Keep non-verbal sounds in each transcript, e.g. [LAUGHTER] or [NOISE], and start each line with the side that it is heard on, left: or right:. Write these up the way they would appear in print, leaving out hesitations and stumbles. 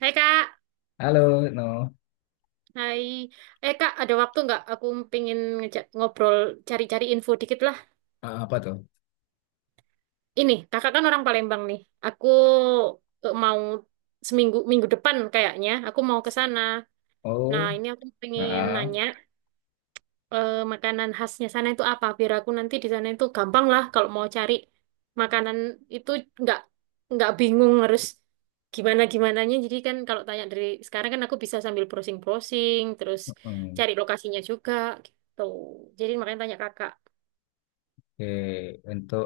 right: Hai Kak,
left: Halo, no.
right: hai. Eh Kak, ada waktu nggak? Aku pingin ngejak ngobrol, cari-cari info dikit lah.
left: Apa tuh?
right: Ini, Kakak kan orang Palembang nih. Aku mau minggu depan kayaknya, aku mau ke sana. Nah,
left: Oh,
right: ini aku pengen
left: ah,
right: nanya, makanan khasnya sana itu apa biar aku nanti di sana itu gampang lah kalau mau cari makanan itu nggak nggak bingung harus gimana gimananya, jadi kan kalau tanya dari sekarang kan aku bisa sambil browsing browsing terus
left: mm.
right: cari lokasinya juga gitu, jadi makanya tanya kakak.
left: Oke. Untuk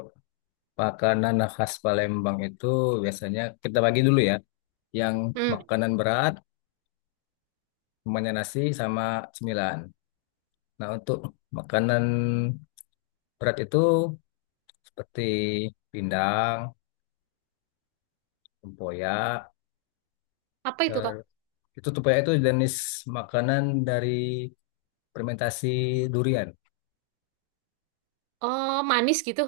left: makanan khas Palembang itu biasanya kita bagi dulu ya. Yang
right: Hmm,
left: makanan berat, semuanya nasi sama cemilan. Nah, untuk makanan berat itu seperti pindang, tempoyak.
right: apa itu Kak?
left: ter- Itu tempoyak itu jenis makanan dari fermentasi durian.
right: Oh, manis gitu.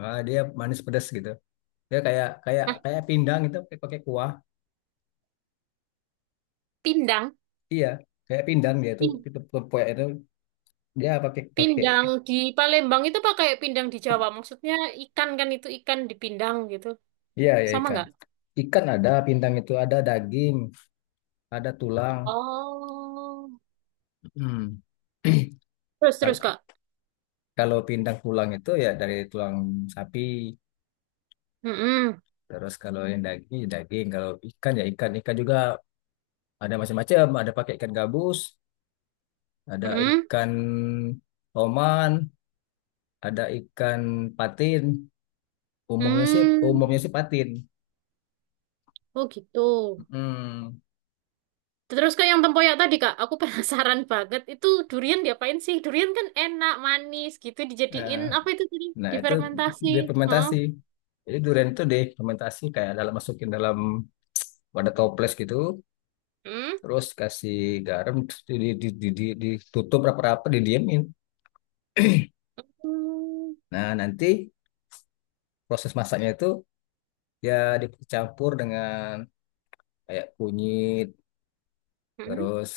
left: Dia manis pedas gitu. Dia kayak kayak
right: Nah,
left: kayak pindang itu pakai pakai kuah.
right: pindang.
left: Iya, kayak pindang dia itu
right: Pin-
left: itu kepoyak itu dia pakai pakai.
right: Pindang di Palembang itu pakai pindang di Jawa maksudnya, ikan kan itu ikan dipindang gitu,
left: Iya ya
right: sama
left: ikan.
right: nggak?
left: Ikan ada, pindang itu ada daging, ada tulang.
right: Oh.
left: Hmm. [CLEARS THROAT]
right: Terus,
left: Kalau
right: terus Kak.
left: kalau pindang tulang itu ya dari tulang sapi.
right: Mm-mm,
left: Terus kalau yang daging ya daging, kalau ikan ya ikan. Ikan juga ada macam-macam, ada pakai ikan gabus, ada
right: mm-mm,
left: ikan oman, ada ikan patin. Umumnya sih umumnya
right: mm.
left: sih patin.
right: Oh gitu.
left: Hmm.
right: Terus ke yang tempoyak tadi Kak, aku [LAUGHS] penasaran banget. Itu durian diapain sih? Durian kan enak, manis gitu,
left: eh.
right: dijadiin apa itu tadi?
left: Nah, itu
right: Difermentasi.
left: dia
right: Heeh.
left: fermentasi. Jadi durian itu difermentasi kayak dalam masukin dalam wadah toples gitu,
right: Hmm.
left: terus kasih garam, terus ditutup rapat-rapat, didiemin.
right: Hmm.
left: Nah, nanti proses masaknya itu ya dicampur dengan kayak kunyit,
right: Hmm.
left: terus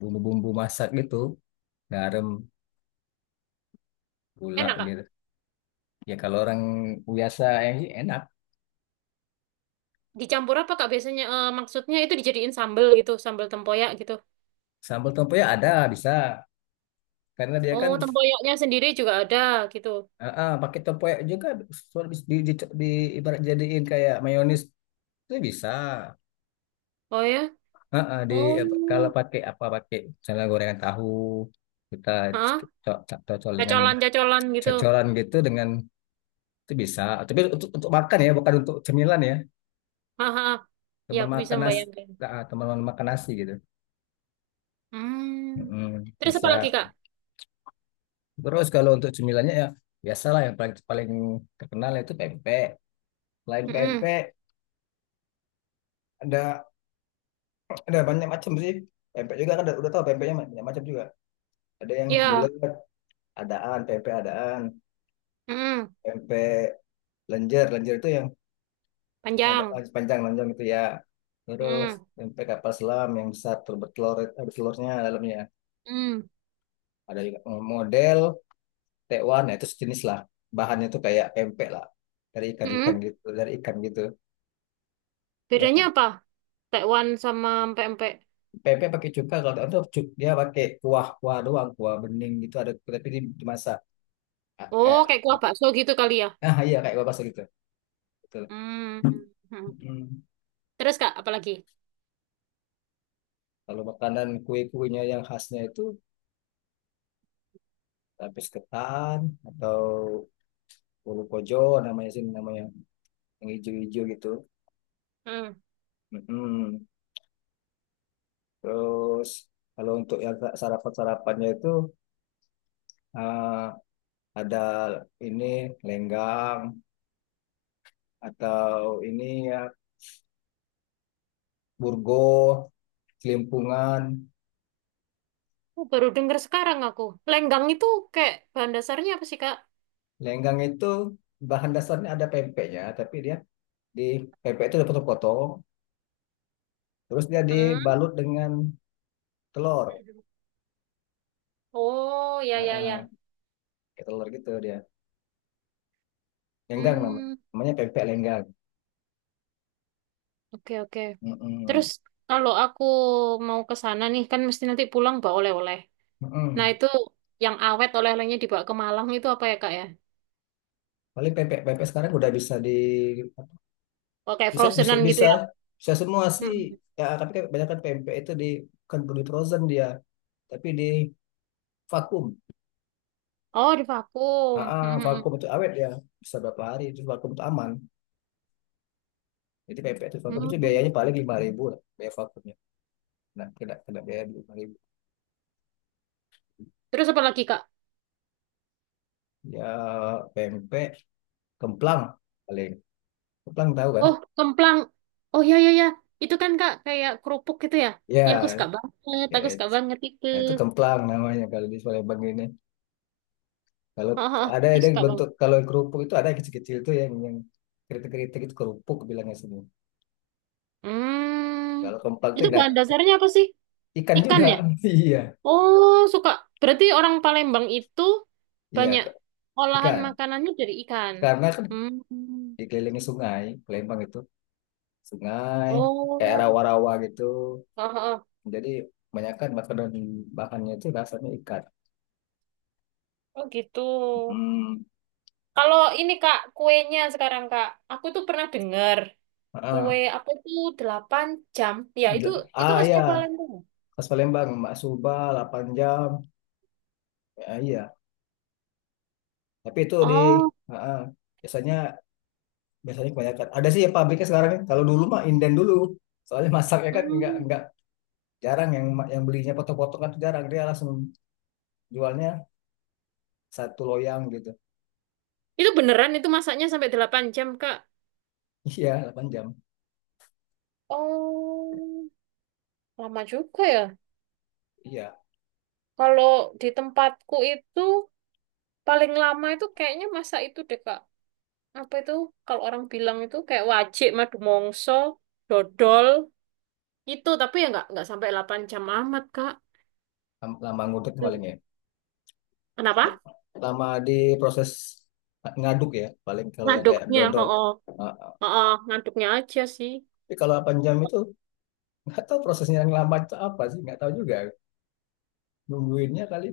left: bumbu-bumbu masak gitu, garam, gula
right: Enak Kak.
left: gitu. Ya kalau orang biasa yang enak,
right: Dicampur apa Kak biasanya? Maksudnya itu dijadiin sambel gitu, sambel tempoyak gitu.
left: sambal tempe ya ada bisa, karena dia
right: Oh,
left: kan
right: tempoyaknya sendiri juga ada gitu.
left: pakai tempoyak juga soal bis- di ibarat jadiin kayak mayonis itu bisa.
right: Oh ya?
left: Di apa, kalau
right: Oh.
left: pakai apa pakai misalnya gorengan tahu kita
right: Hah?
left: cocol dengan
right: Cacolan-cacolan gitu.
left: cocolan gitu dengan itu bisa. Tapi untuk makan ya, bukan untuk cemilan ya.
right: Haha. Ya,
left: Teman
right: aku bisa
left: makan nasi,
right: membayangkan.
left: teman makan nasi gitu.
right: Hmm.
left: Mm-mm,
right: Terus apa lagi,
left: bisa.
right: Kak?
left: Terus kalau untuk cemilannya ya biasalah yang paling paling terkenal itu pempek. Selain
right: Hmm.
left: pempek ada. Ada banyak macam sih. Pempek juga kan udah tahu pempeknya banyak macam juga. Ada yang
right: Ya.
left: bulat, adaan,
right: Hmm.
left: pempek lenjer. Lenjer itu yang agak
right: Panjang.
left: panjang lonjong itu ya. Terus
right: Hmm.
left: pempek kapal selam yang besar bertelur ada telurnya dalamnya.
right: Hmm.
left: Ada juga model tekwan, nah itu sejenis lah. Bahannya itu kayak pempek lah dari ikan-ikan
right: Hmm.
left: gitu, dari ikan gitu. Ya,
right: Bedanya apa? Tekwan sama pempek.
left: pempek pakai cuka kalau itu dia pakai kuah-kuah doang, kuah bening gitu ada tapi dimasak. Ah,
right: Oh,
left: kayak
right: kayak kuah bakso gitu kali ya.
left: nah iya kayak gua gitu. Betul.
right: Hmm. Hmm.
left: Hmm.
right: Terus, Kak, apa lagi?
left: Kalau makanan kue-kuenya yang khasnya itu lapis ketan atau ulu kojo namanya yang hijau-hijau gitu.
right: Hmm.
left: Mm-mm. Terus kalau untuk yang sarapan-sarapannya itu ah, ada ini lenggang atau ini ya burgo, kelimpungan.
right: Oh, baru dengar sekarang aku. Lenggang itu kayak bahan dasarnya apa sih, Kak?
left: Lenggang itu bahan dasarnya ada pempeknya, tapi dia di pempek itu dipotong-potong, terus dia
right: Hmm.
left: dibalut dengan telur.
right: Oh, ya,
left: Nah,
right: ya, ya.
left: kayak telur gitu dia. Lenggang namanya.
right: Hmm.
left: Namanya pempek lenggang.
right: Oke, oke.
left: Mm-mm.
right: Terus, kalau aku mau ke sana nih kan mesti nanti pulang bawa oleh-oleh. Nah,
left: Mm-mm.
right: itu yang awet oleh-olehnya dibawa ke Malang itu apa ya, Kak ya?
left: Paling pempek pempek sekarang udah bisa di
right: Oh, kayak
left: bisa bisa
right: frozenan gitu
left: bisa
right: ya.
left: bisa semua sih.
right: Mm-mm.
left: Ya, tapi kan kebanyakan pempek itu di bukan di frozen dia, tapi di vakum.
right: Oh, di vakum. Mm-mm.
left: Vakum itu awet ya. Bisa berapa hari itu vakum itu aman. Jadi pempek itu vakum itu
right: Mm.
left: biayanya paling lima ribu lah, biaya vakumnya. Nah, kena kena biaya lima ribu.
right: Terus apa lagi, Kak?
left: Ya pempek kemplang paling. Kemplang tahu kan?
right: Oh, kemplang. Oh, ya, ya, ya. Itu kan Kak, kayak kerupuk gitu ya. Ya, aku
left: Ya,
right: suka banget.
left: ya
right: Aku suka
left: itu.
right: banget itu.
left: Nah, itu kemplang namanya kalau di Palembang ini. Kalau
right: Ah, ah, ah.
left: ada
right: Aku
left: ada yang
right: suka banget.
left: bentuk kalau yang kerupuk itu ada yang kecil-kecil tuh yang kritik-kritik itu kerupuk bilangnya sini.
right: Hmm.
left: Kalau kemplang itu
right: Itu
left: yang
right: bahan dasarnya apa sih?
left: ikan
right: Ikan
left: juga.
right: ya?
left: [LAUGHS] Iya.
right: Oh, suka. Berarti orang Palembang itu
left: Iya,
right: banyak olahan
left: ikan.
right: makanannya dari ikan.
left: Karena kan
right: Hmm.
left: dikelilingi sungai, Palembang itu sungai kayak
right: Oh.
left: rawa-rawa gitu.
right: Heeh.
left: Jadi kebanyakan makanan bahannya itu rasanya ikan.
right: Oh gitu.
left: Hmm.
right: Kalau ini Kak, kuenya sekarang Kak, aku tuh pernah dengar kue
left: Ah,
right: apa tuh 8 jam. Ya, itu
left: Gila.
right: itu
left: ah
right: khasnya
left: ya
right: Palembang.
left: khas Palembang, Mak Suba, 8 jam. Ya, iya, tapi itu di
right: Oh,
left: ah, ah. biasanya biasanya kebanyakan ada sih ya pabriknya sekarang ya. Kalau dulu mah inden dulu soalnya [LAUGHS] masaknya kan nggak
right: hmm.
left: nggak jarang yang belinya potong-potong kan tuh jarang dia langsung jualnya satu loyang gitu.
right: Itu beneran itu masaknya sampai 8 jam, Kak?
left: [LAUGHS] Iya 8 jam,
right: Oh, lama juga ya.
left: iya.
right: Kalau di tempatku itu paling lama itu kayaknya masa itu deh, Kak. Apa itu? Kalau orang bilang itu kayak wajik, madu mongso, dodol, itu tapi ya nggak sampai 8 jam amat, Kak.
left: Lama ngudek paling
right: Itu-
left: ya,
right: Kenapa?
left: lama di proses ngaduk ya paling kalau yang kayak dodol.
right: Oh,
left: Ah,
right: oh, ngaduknya aja sih.
left: tapi kalau 8 jam itu nggak tahu prosesnya yang lama itu apa sih, nggak tahu juga, nungguinnya kali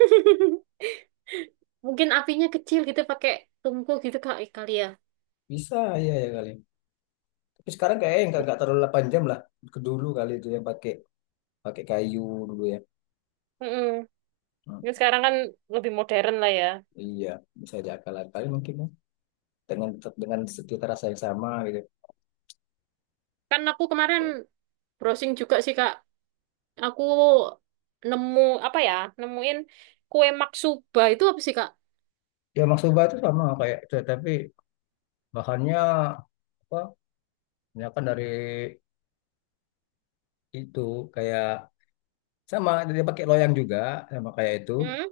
right: [LAUGHS] Mungkin apinya kecil gitu, pakai tungku gitu, kali kali ya.
left: bisa, iya ya kali, tapi sekarang kayaknya nggak terlalu 8 jam lah, ke dulu kali itu yang pakai pakai kayu dulu
right: Mm-mm.
left: ya.
right: Ini sekarang kan lebih modern lah ya.
left: Iya, bisa diakal akali mungkin ya. Dengan dengan cita rasa yang sama gitu.
right: Kan aku kemarin browsing juga sih Kak, aku nemu apa ya nemuin kue maksuba itu apa sih Kak?
left: Ya maksoba itu sama kayak itu, tapi bahannya apa? Misalkan dari itu kayak sama dia pakai loyang juga sama kayak itu.
right: Hmm?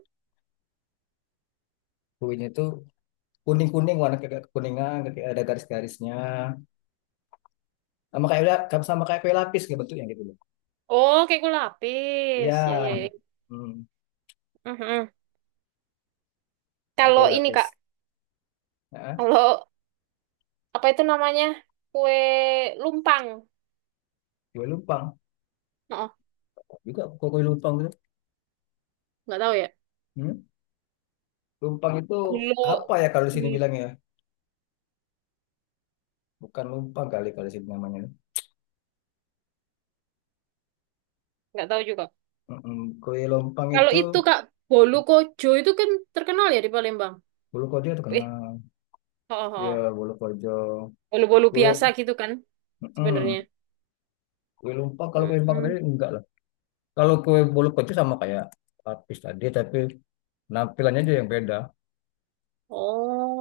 left: Kuenya itu kuning-kuning warna kayak kekuningan, kayak ada garis-garisnya. Sama kayak sama kayak kue lapis kayak bentuknya gitu loh.
right: Oh, kayak kue lapis. Ya, ya,
left: Ya,
right: ya.
left: hmm,
right: Mhm.
left: kayak kue
right: Kalau ini,
left: lapis.
right: Kak.
left: Nah,
right: Kalau apa itu namanya? Kue lumpang.
left: kue lumpang
right: Oh,
left: juga kue kue lumpang gitu.
right: nggak tahu ya.
left: Hmm? Lumpang itu
right: Gulo.
left: apa ya kalau di sini bilangnya? Bukan lumpang kali kalau sih namanya.
right: Nggak tahu juga.
left: Mm-mm. Kue lompang
right: Kalau
left: itu
right: itu Kak, bolu kojo itu kan terkenal ya di Palembang.
left: bulu kojo
right: Eh,
left: terkenal.
right: oh, oh,
left: Ya
right: oh.
left: bulu kojo.
right: Bolu-bolu biasa
left: Kue,
right: gitu kan
left: mm-mm.
right: sebenarnya.
left: Kue lumpang, kalau kue lumpang tadi
right: Mm-mm.
left: enggak lah. Kalau kue bulu kojo sama kayak lapis tadi, tapi penampilannya aja yang beda.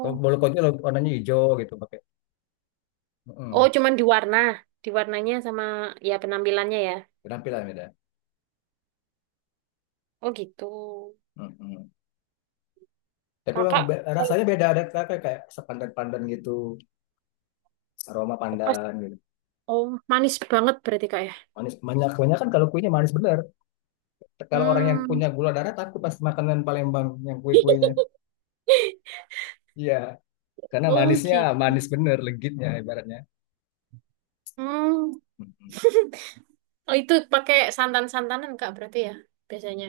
left: Kalau bulu kojo warnanya hijau gitu pakai.
right: oh
left: Mm-mm.
right: cuman di warnanya sama ya penampilannya ya.
left: Penampilan beda.
right: Oh gitu.
left: Mm-mm. Tapi memang
right: Kakak, eh,
left: rasanya beda, ada kayak kayak sepandan-pandan gitu, aroma
right: pas,
left: pandan gitu.
right: oh, manis banget berarti Kak ya.
left: Manis, banyak banyak kan kalau kuenya manis bener. Kalau orang yang
right: Hmm.
left: punya gula darah takut pas makanan Palembang yang kue-kuenya.
right: [LAUGHS]
left: Iya, karena
right: Oh
left: manisnya
right: gitu.
left: manis bener legitnya. Hmm. Ibaratnya.
right: Hmm.
left: Mm-mm.
right: Oh, itu pakai santan-santanan Kak berarti ya biasanya.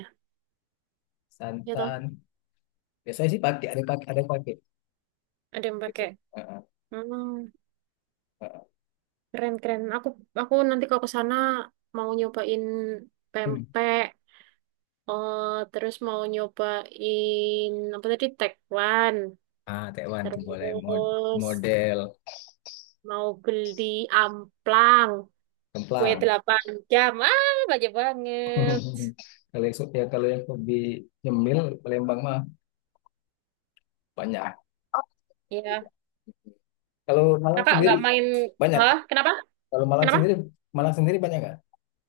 right: Ya toh,
left: Santan. Biasanya sih pakai, ada yang pakai, ada yang pakai
right: ada yang
left: gitu.
right: pakai.
left: Heeh,
right: Hmm.
left: heeh.
right: Keren, keren. Aku nanti kalau ke sana mau nyobain
left: Hmm.
right: pempek, eh, terus mau nyobain apa tadi tekwan,
left: Taiwan tuh
right: terus
left: boleh. Model
right: mau beli amplang, kue
left: kemplang.
right: delapan jam. Ah, banyak banget.
left: [LAUGHS] Kalau yang ya kalau yang lebih nyemil Palembang mah banyak.
right: Iya,
left: Kalau Malang
right: kakak
left: sendiri
right: nggak main?
left: banyak.
right: Hah?
left: Pak.
right: Kenapa?
left: Kalau
right: Kenapa?
left: Malang sendiri banyak nggak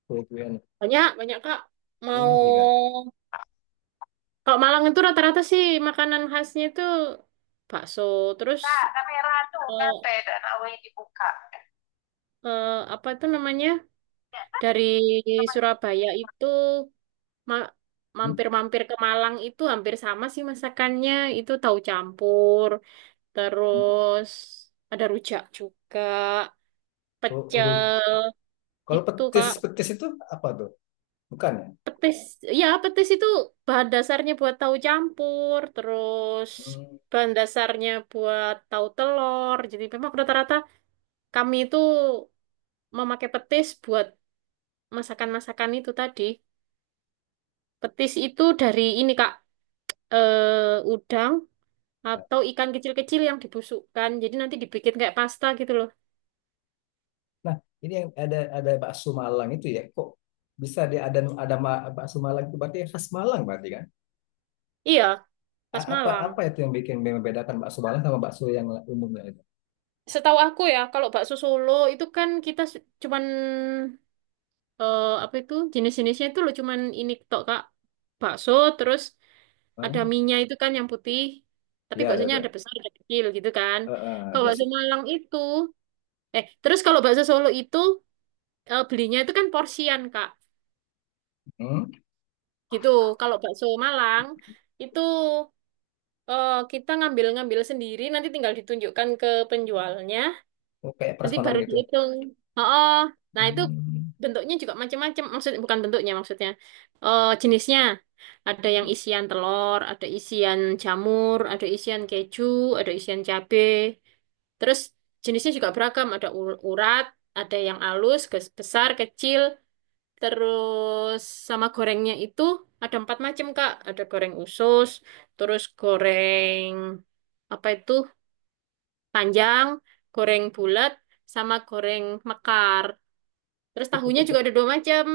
left: kue-kuean?
right: Banyak, banyak Kak. Mau
left: Banyak juga.
right: Kalau Malang itu rata-rata sih makanan khasnya itu bakso, terus
left: Kak, kamera tuh
right: eh,
left: ngapain dan awalnya dibuka.
right: apa itu namanya?
left: Ya,
right: Dari
left: sama.
right: Surabaya itu ma- mampir-mampir ke Malang itu hampir sama sih masakannya. Itu tahu campur, terus ada rujak juga,
left: Hmm?
right: pecel
left: Kalau
right: gitu
left: petis,
right: Kak.
left: petis itu apa tuh? Bukan ya?
right: Petis, ya petis itu bahan dasarnya buat tahu campur, terus
left: Hmm.
right: bahan dasarnya buat tahu telur. Jadi memang rata-rata kami itu memakai petis buat masakan-masakan itu tadi. Petis itu dari ini Kak, udang atau ikan kecil-kecil yang dibusukkan. Jadi nanti dibikin kayak pasta gitu loh.
left: Nah, ini yang ada bakso Malang itu ya. Kok bisa dia ada bakso Malang itu berarti khas Malang berarti kan?
right: Iya, khas
left: Apa
right: Malang.
left: apa itu yang bikin membedakan bakso Malang sama bakso yang umumnya itu?
right: Setahu aku ya, kalau bakso Solo itu kan kita cuman apa itu jenis-jenisnya itu loh cuman ini tok Kak. Bakso terus ada
left: Hmm.
right: minyak itu kan yang putih. Tapi
left: Ya, ada
right: baksonya
left: tuh.
right: ada besar, ada kecil gitu kan.
left: Eh, eh,
right: Kalau bakso
left: basic.
right: Malang itu Kalau bakso Solo itu belinya itu kan porsian Kak.
left: Hmm.
right: Gitu. Kalau bakso Malang itu kita ngambil-ngambil sendiri, nanti tinggal ditunjukkan ke penjualnya,
left: Oh, kayak
right: nanti
left: prasmanan
right: baru
left: gitu.
right: dihitung. Oh, oh. Nah itu
left: Hmm.
right: bentuknya juga macam-macam, maksud bukan bentuknya maksudnya, jenisnya. Ada yang isian telur, ada isian jamur, ada isian keju, ada isian cabe. Terus jenisnya juga beragam, ada urat, ada yang halus, besar, kecil. Terus sama gorengnya itu ada empat macam, Kak. Ada goreng usus, terus goreng apa itu panjang, goreng bulat, sama goreng mekar. Terus tahunya juga ada dua macam,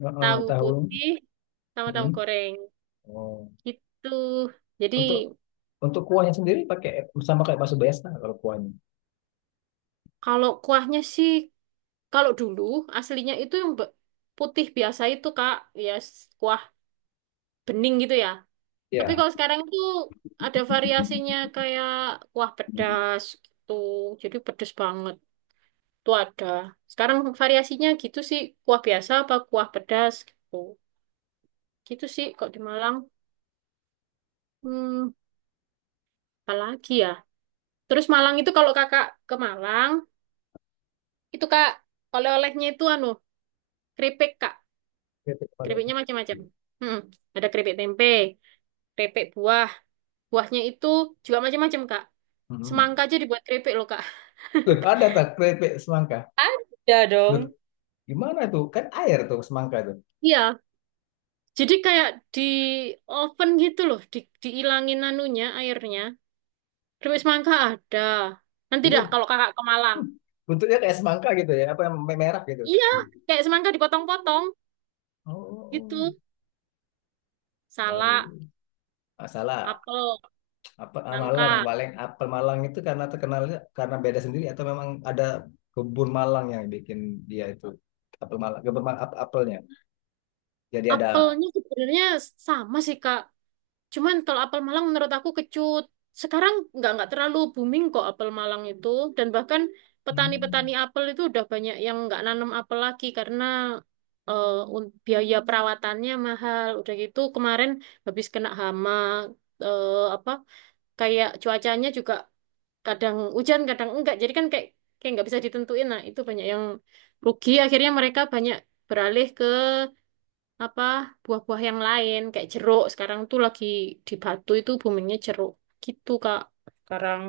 left: Heeh,
right: tahu
left: tahu.
right: putih sama tahu
left: Mm.
right: goreng.
left: Oh.
right: Gitu. Jadi
left: Untuk untuk kuahnya sendiri pakai sama kayak bakso biasa kalau kuahnya.
right: kalau kuahnya sih, kalau dulu aslinya itu yang putih biasa itu, Kak. Ya kuah bening gitu ya. Tapi
left: Ya.
right: kalau sekarang itu ada variasinya kayak kuah pedas gitu. Jadi pedas banget. Itu ada. Sekarang variasinya gitu sih. Kuah biasa apa kuah pedas gitu. Gitu sih kok di Malang. Hmm, apa lagi ya? Terus Malang itu kalau kakak ke Malang, itu Kak oleh-olehnya itu anu, keripik Kak.
left: Oke, apa dong?
right: Keripiknya macam-macam. Hmm, ada keripik tempe, keripik buah. Buahnya itu juga macam-macam Kak.
left: Mm.
right: Semangka aja dibuat keripik loh Kak.
left: Loh, ada tak keripik semangka?
right: [LAUGHS] Ada
left: Loh,
right: dong.
left: gimana tuh? Kan air tuh semangka tuh.
right: Iya, jadi kayak di oven gitu loh, diilangin anunya airnya. Keripik semangka ada. Nanti
left: Jadi
right: dah kalau kakak ke Malang.
left: bentuknya kayak semangka gitu ya, apa yang merah gitu.
right: Iya, kayak semangka dipotong-potong gitu.
left: Oh, baru
right: Salak,
left: ini. Ah,
right: apel,
left: Apa ah, Malang
right: nangka.
left: paling apel Malang itu karena terkenalnya karena beda sendiri atau memang ada kebun Malang yang bikin dia itu apel Malang, kebun Malang, apelnya. Jadi ada
right: Apelnya sebenarnya sama sih Kak, cuman kalau apel Malang menurut aku kecut. Sekarang nggak terlalu booming kok apel Malang itu, dan bahkan
left: hmm,
right: petani-petani apel itu udah banyak yang nggak nanam apel lagi karena eh, biaya perawatannya mahal. Udah gitu kemarin habis kena hama, eh, apa kayak cuacanya juga kadang hujan kadang enggak. Jadi kan kayak kayak nggak bisa ditentuin. Nah, itu banyak yang rugi akhirnya mereka banyak beralih apa buah-buah yang lain kayak jeruk sekarang tuh lagi di Batu itu boomingnya jeruk gitu Kak sekarang.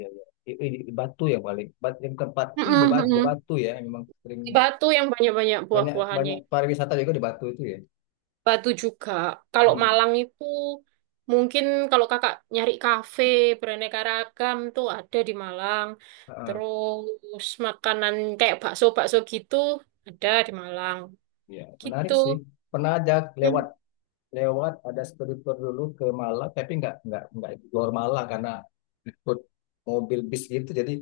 left: ya, ya. Batu ya paling. Batu yang tempatnya di
right: Mm-mm,
left: Batu,
right: mm-mm.
left: Batu ya, memang sering
right: Di Batu yang banyak-banyak
left: banyak
right: buah-buahannya.
left: banyak pariwisata juga di Batu itu ya.
right: Batu juga, kalau
left: Hmm.
right: Malang itu mungkin kalau kakak nyari kafe beraneka ragam tuh ada di Malang,
left: Ah, ah.
right: terus makanan kayak bakso-bakso gitu ada di Malang
left: Iya. Menarik
right: gitu.
left: sih. Pernah aja
right: Hmm.
left: lewat lewat ada studi tour dulu ke Malang, tapi nggak explore Malang karena ikut mobil bis gitu. Jadi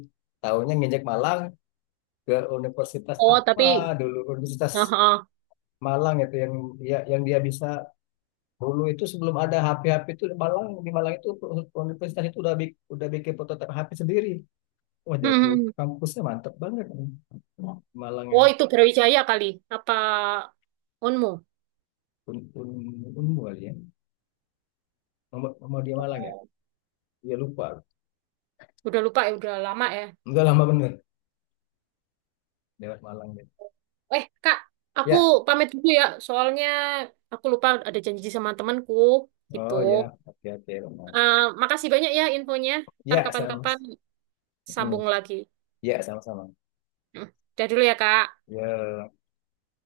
left: tahunya ngejek Malang ke universitas
right: Oh
left: apa
right: tapi
left: dulu. Universitas
right: [LAUGHS]
left: Malang itu yang ya, yang dia bisa dulu itu sebelum ada HP-HP itu di Malang itu universitas itu udah udah bikin prototipe HP sendiri. Wah jago,
right: heeh.
left: kampusnya mantep banget nih. Malang yang
right: Oh, itu Brawijaya kali. Apa Onmu?
left: un, un, unmu kali ya. Nomor dia Malang ya.
right: Oh,
left: Dia lupa.
right: udah lupa ya, udah lama ya.
left: Udah lama bener lewat Malang gitu.
right: Eh Kak, aku
left: Ya,
right: pamit dulu ya. Soalnya aku lupa ada janji sama temanku gitu.
left: oh ya, oke oke. Malang.
right: Eh, makasih banyak ya infonya. Ntar
left: Ya sama,
right: kapan-kapan
left: hmm.
right: sambung lagi.
left: Ya sama-sama.
right: Hmm, udah dulu ya, Kak.
left: Ya.